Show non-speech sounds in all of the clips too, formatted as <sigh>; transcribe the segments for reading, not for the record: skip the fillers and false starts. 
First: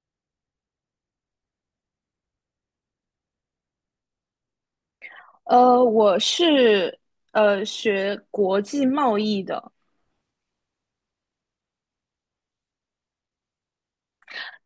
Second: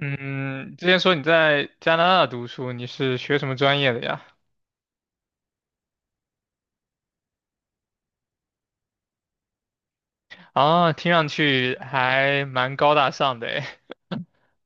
嗯，之前说你在加拿大读书，你是学什么专业的呀？我是学国际贸易的。啊，听上去还蛮高大上的诶。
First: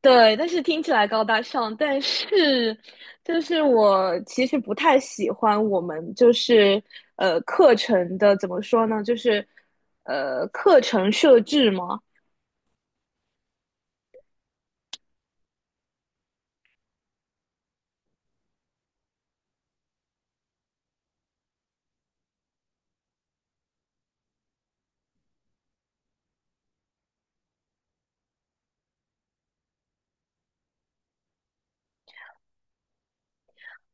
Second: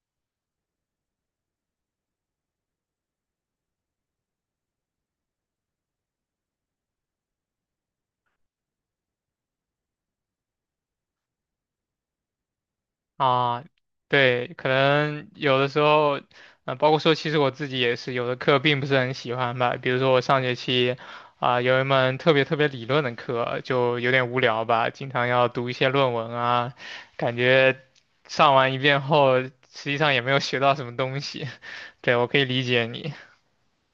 对，但是听起来高大上，但是我其实不太喜欢我们课程的，怎么说呢，就是课程设置嘛。啊，对，可能有的时候，包括说，其实我自己也是有的课并不是很喜欢吧。比如说我上学期，有一门特别特别理论的课，就有点无聊吧，经常要读一些论文啊，感觉上完一遍后，实际上也没有学到什么东西。<laughs> 对，我可以理解你。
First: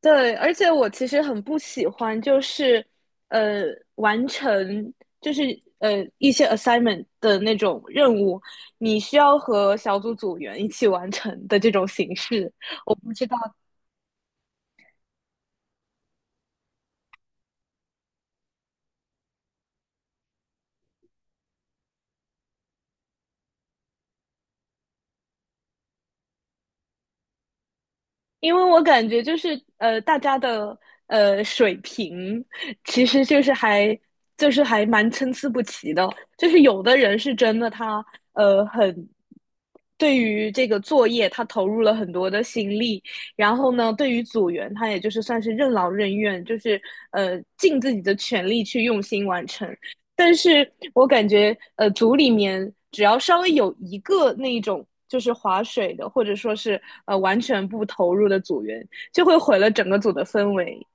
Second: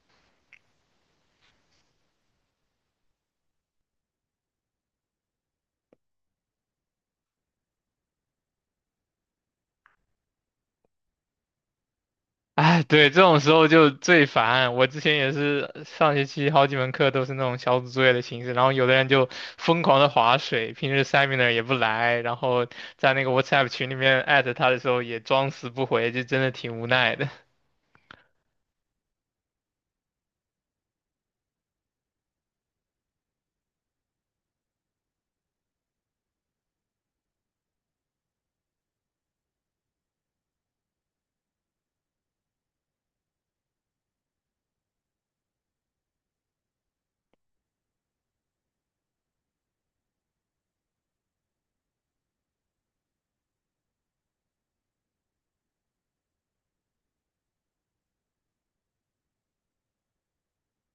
对，而且我其实很不喜欢，呃完成就是呃一些 assignment 的那种任务，你需要和小组组员一起完成的这种形式。<laughs> 哎，对，这知道。种时候就最烦。我之前也是上学期好几门课都是那种小组作业的形式，然后有的人就疯狂的划水，平时 seminar 也不来，然后在那个 WhatsApp 群里面艾特他的时候也装死不回，就真的挺无奈的。<laughs> 因为我感觉，大家的水平其实就是还就是还蛮参差不齐的，就是有的人是真的他呃很对于这个作业他投入了很多的心力。然后呢，对于组员他也就是算是任劳任怨，就是尽自己的全力去用心完成。但是我感觉，呃，组里面只要稍微有一个那一种就是划水的，或者说是完全不投入的组员，就会毁了整个组的氛围。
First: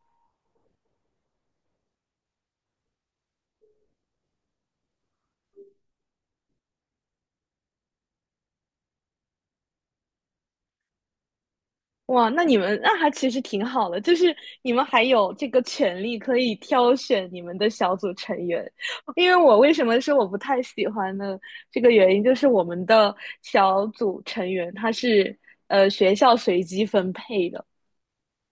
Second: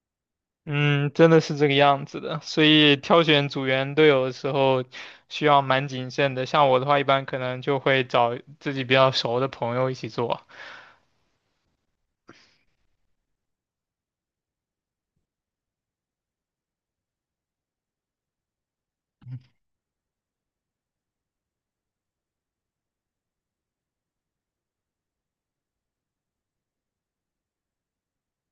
嗯，真的是这个样子的，所以挑选组员队友的时候需要蛮谨慎的。像我的话，一般可能就会找自己比较熟的朋友一起做。哇，那你们那还其实挺好的，就是你们还有这个权利可以挑选你们的小组成员。因为我为什么说我不太喜欢呢？这个原因就是我们的小组成员他是学校随机分配的。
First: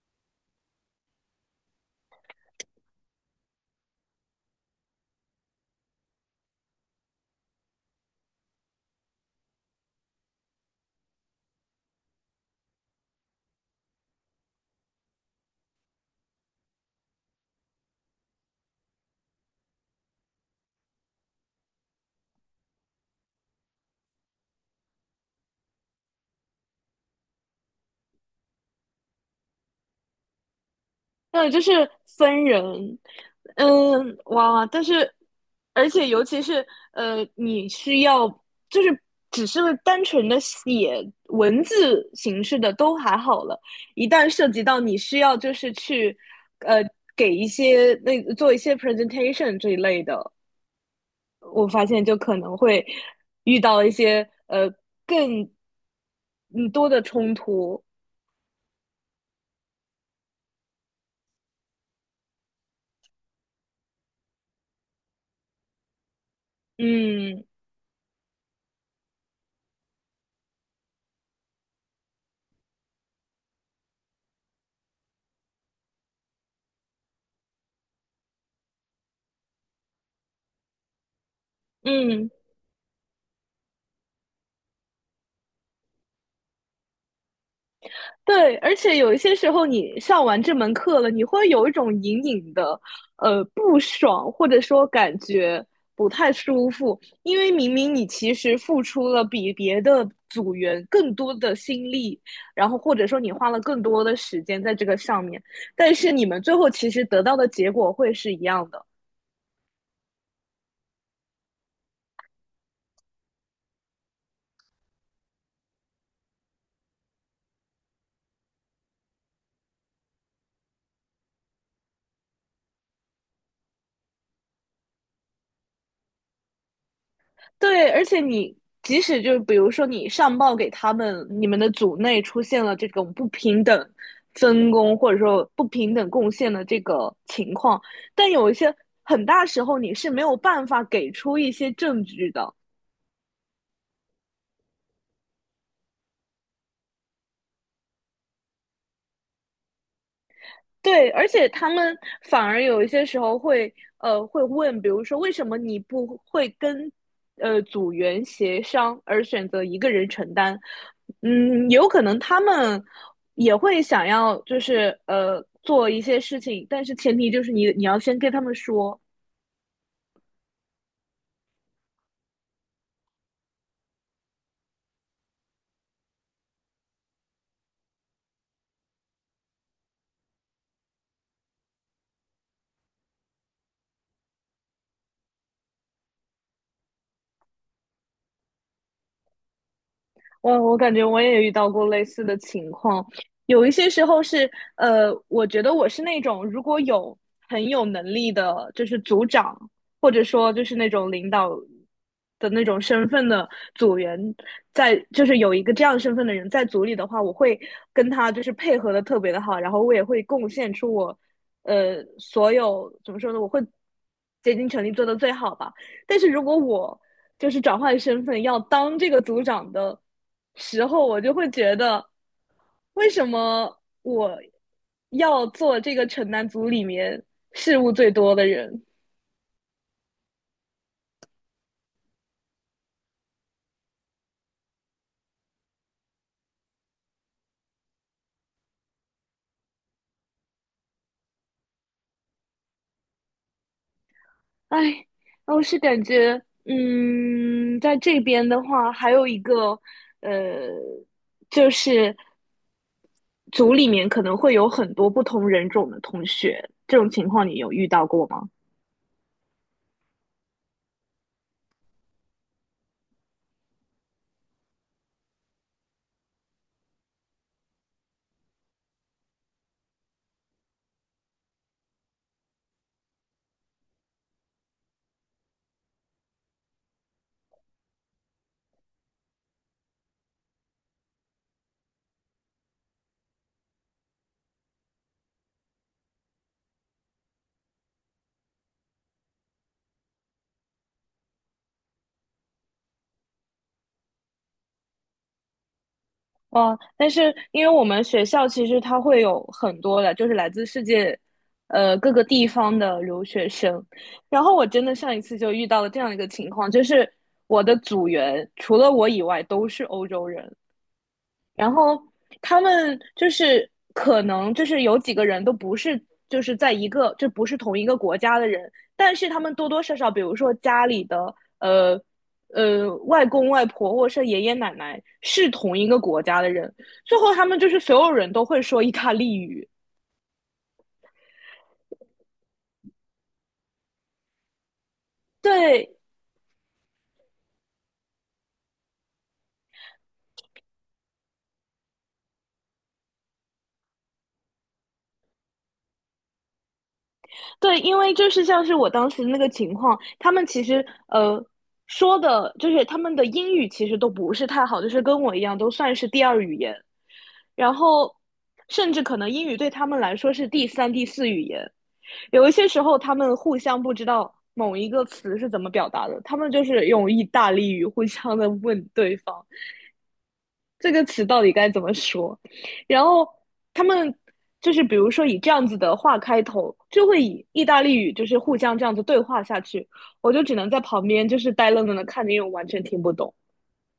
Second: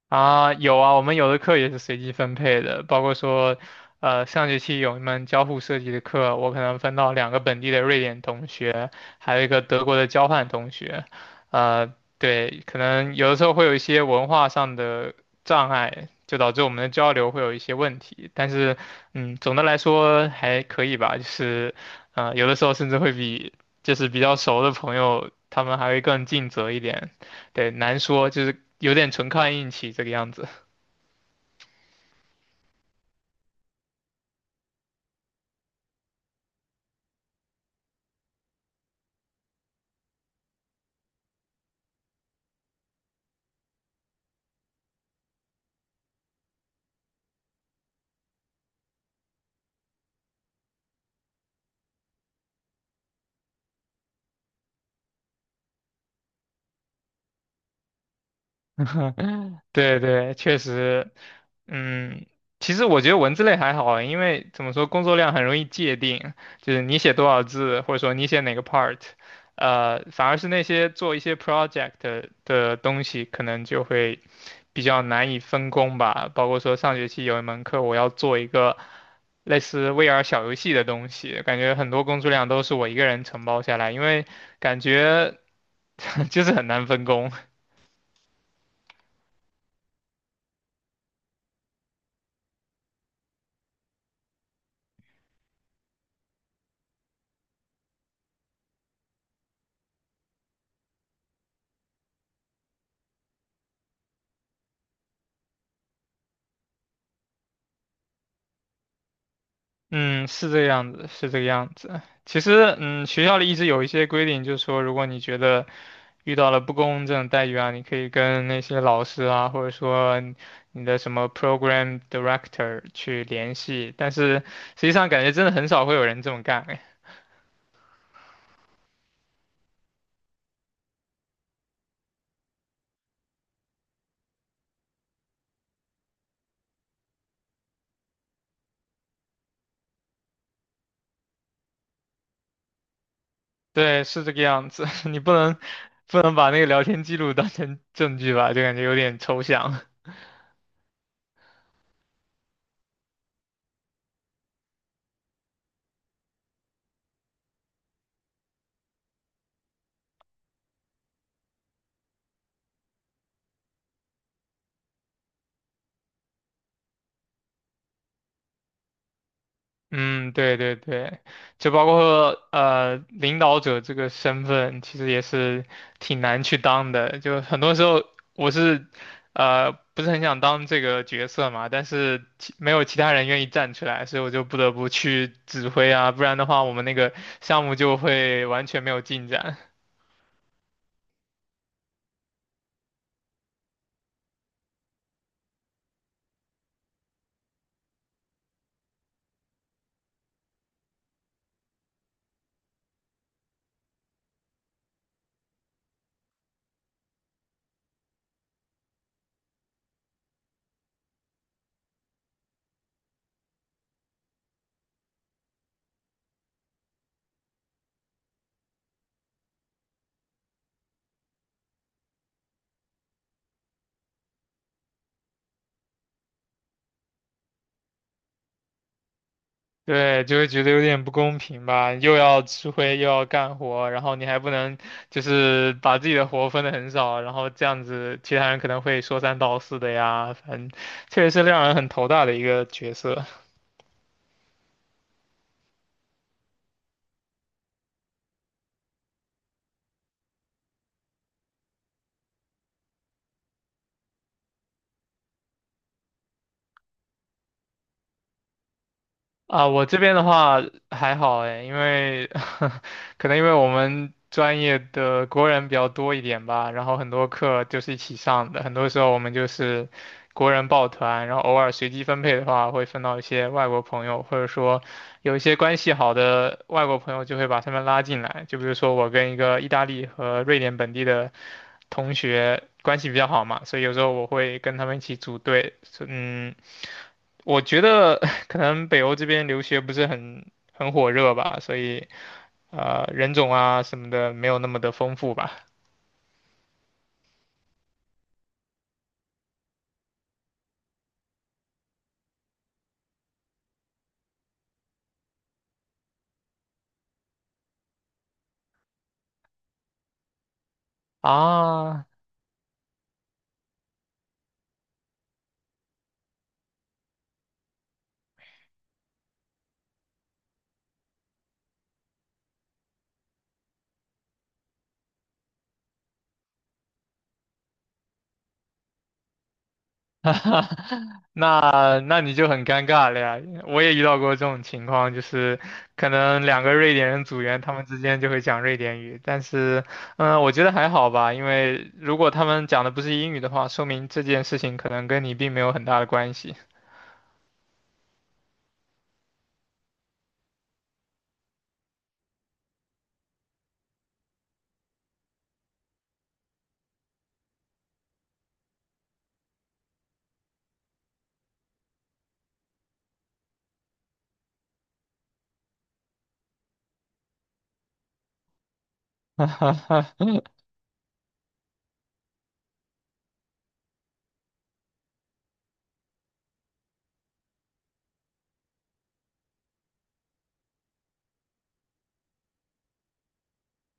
啊，有啊，我们有的课也是随机分配的，包括说，上学期有一门交互设计的课，我可能分到两个本地的瑞典同学，还有一个德国的交换同学，呃，对，可能有的时候会有一些文化上的障碍，就导致我们的交流会有一些问题，但是，嗯，总的来说还可以吧，就是，有的时候甚至会比就是比较熟的朋友，他们还会更尽责一点。对，难说，就是有点纯靠运气这个样子。对，就是分人，嗯，哇，但是，而且尤其是，呃，你需要就是只是单纯的写文字形式的都还好了，一旦涉及到你需要就是去，呃，给一些那做一些 presentation 这一类的，我发现就可能会遇到一些更嗯多的冲突。<laughs> 对对，确实，嗯，其实我觉得文字类还好啊，因为怎么说，工作量很容易界定，就是你写多少嗯字，或者说你写哪个 part，反而是那些做一些 project 的东西，可能就会比较难以分工吧。包括说上学期有一门课，我要做一个类似 VR 小游戏的东西，感觉很多工作嗯。量都是我一个人承包下来，因为感觉 <laughs> 就是很难分工。对，而且有一些时候你上完这门课了，你会有一种隐隐的不爽，或者说感觉不太舒服，因为明明你其实付出了比别的组员更多的心力，然后或者说你花了更多的时间在这个上面，但是你们最后其实得到的结果会是一样的。嗯，是这个样子，是这个样子。其实，嗯，学校里一直有一些规定，就是说，如果你觉得遇到了不公正的待遇啊，你可以跟那些老师啊，或者说你的什么 program director 去联系。但是实际上，感觉真的很少会有人这么干。哎，对，而且即使就是比如说你上报给他们，你们的组内出现了这种不平等分工或者说不平等贡献的这个情况，但有一些很大时候你是没有办法给出一些证据的。对，是这个样子。<laughs> 你不能把那个聊天记录当成证据吧，就感觉有点抽象。对，而且他们反而有一些时候会，呃，会问，比如说为什么你不会跟，呃，组员协商而选择一个人承担？嗯，有可能他们也会想要，就是呃，做一些事情，但是前提就是你要先跟他们说。嗯，对对对，就包括领导者这个身份，其实也是挺难去当的。就很多时候我是不是很想当这个角色嘛，但是其没有其他人愿意站出来，所以我就不得不去指挥啊，不然的话我们那个项目就会完全没有进展。我感觉我也遇到过类似的情况。有一些时候是，呃，我觉得我是那种，如果有很有能力的，就是组长或者说就是那种领导的那种身份的组员在，就是有一个这样身份的人在组里的话，我会跟他就是配合的特别的好，然后我也会贡献出我，呃，所有怎么说呢，我会竭尽全力做的最好吧。但是如果我就是转换身份要当这个组长的时候，我就会觉得，为什么我要做这个城南组里面事务最多的人？对，就会觉得有点不公平吧，又要吃灰又要干活，然后你还不能就是把自己的活分的很少，然后这样子其他人可能会说三道四的呀，反正确实是让人很头大的一个角色。哎，我是感觉，嗯，在这边的话，还有一个，呃，就是组里面可能会有很多不同人种的同学，这种情况你有遇到过吗？啊，我这边的话还好哎，因为 <laughs> 可能因为我们专业的国人比较多一点吧，然后很多课就是一起上的，很多时候我们就是国人抱团，然后偶尔随机分配的话，会分到一些外国朋友，或者说有一些关系好的外国朋友就会把他们拉进来，就比如说我跟一个意大利和瑞典本地的同学关系比较好嘛，所以有时候我会跟他们一起组队，嗯。我觉得 <laughs> 可能北欧这边留学不是很火热吧，所以人种啊什么的没有那么的丰富吧。哦，但是因为我们学校其实它会有很多的，就是来自世界，各个地方的留学生。然后我真的上一次就遇到了这样一个情况，就是我的组员除了我以外都是欧洲人。然后啊，他们就是可能就是有几个人都不是就是在一个就不是同一个国家的人，但是他们多多少少，比如说家里的外公外婆或者是爷爷奶奶是同一个国家的人，最后他们就是所有人都会说意大利语。<laughs> 那你就很尴尬了呀！我也遇到过这种情况，就是对。可能两个瑞典人组员，他们之间就会讲瑞典语，但是，嗯，我觉得还好吧，因为如果他们讲的不是英语的话，说明这件事情可能跟你并没有很大的关系。对，因为就是像是我当时那个情况，他们其实说的，就是他们的英语其实都不是太好，就是跟我一样都算是第二语言，然后甚至可能英语对他们来说是第三、第四语言。有一些时候他们互相不知道某一个词是怎么表达的，他们就是用意大利语互相的问对方，<laughs> 这个词到底该怎么说？然后他们就是比如说以这样子的话开头，就会以意大利语就是互相这样子对话下去，我就只能在旁边就是呆愣愣的看着，因为我完全听不懂。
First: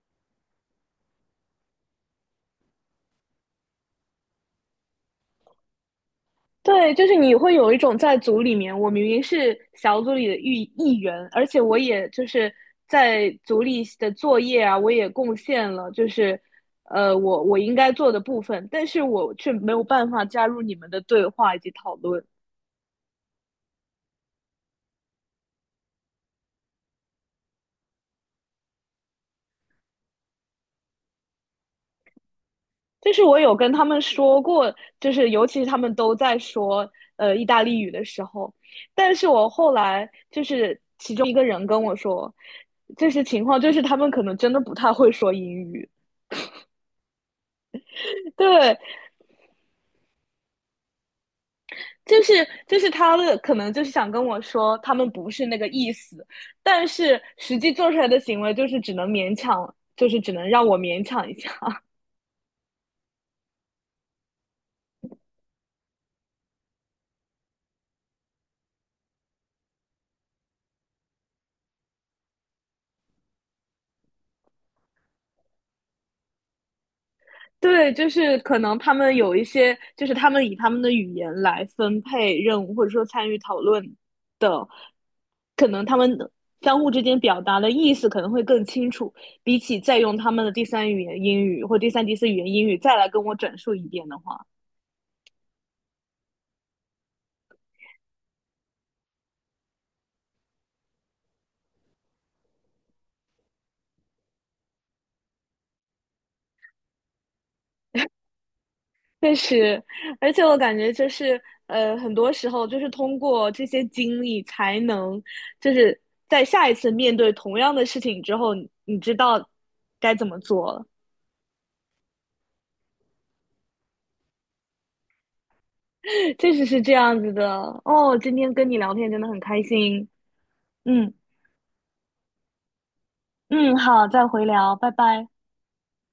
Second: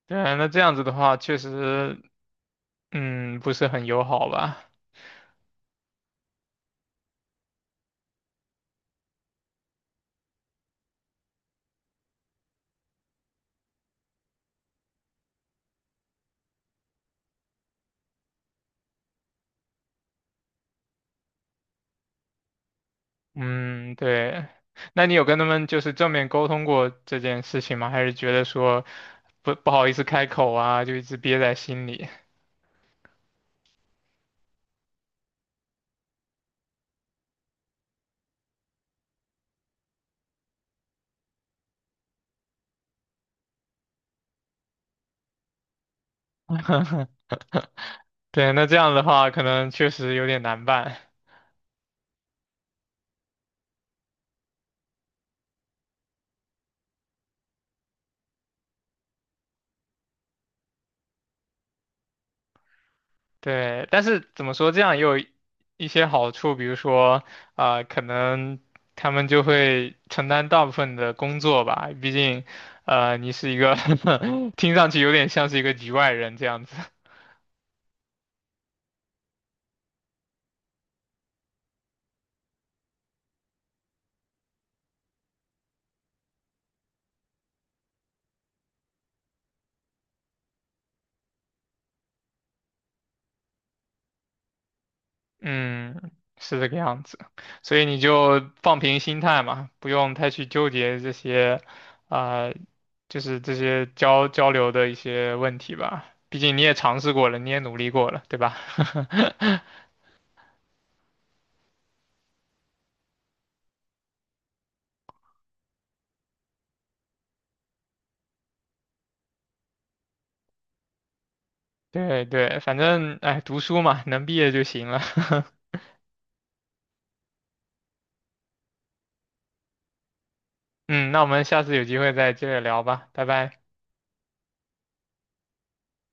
对，那这样子的话，确实嗯，不是很友好吧？对，就是你会有一种在组里面，我明明是小组里的一员，而且我也就是在组里的作业啊，我也贡献了，就是呃，我应该做的部分，但是我却没有办法加入你们的对话以及讨论。嗯，对。那你有跟他们就是正面沟通过这件事情吗？还是觉得说不好意思开口啊，就一直憋在心里？就是我有跟他们说过，就是尤其是他们都在说意大利语的时候，但是我后来就是其中一个人跟我说，就是情况就是他们可能真的不太会说英语。<laughs> 对，那这对，样的话可能确实有点难办。就是就是他的可能就是想跟我说他们不是那个意思，但是实际做出来的行为就是只能勉强，就是只能让我勉强一下。对，但是怎么说，这样也有一些好处，比如说，啊，可能他们就会承担大部分的工作吧，毕竟，你是一个 <laughs> 听上去有点像是一个局外人这样子。对，就是可能他们有一些，就是他们以他们的语言来分配任务，或者说参与讨论的，可能他们相互之间表达的意思可能会更清楚，比起再用他们的第三语言英语或第三、第四语言英语再来跟我转述一遍的话，嗯，是这个样子，所以你就放平心态嘛，不用太去纠结这些，啊、就是这些交流的一些问题吧。毕竟你也尝试过了，你也努力过了，对吧？确 <laughs> 实，而且我感觉，很多时候就是通过这些经历才能，就是在下一次面对同样的事情之后，你知道该怎么做了。对对，反正哎，读书嘛，能毕业就行了。<laughs> 确实是这样子的哦。今天跟你聊天真的很开心。嗯，嗯。那我们下次有机会再接着聊吧，拜拜。嗯，好，再回聊，拜拜。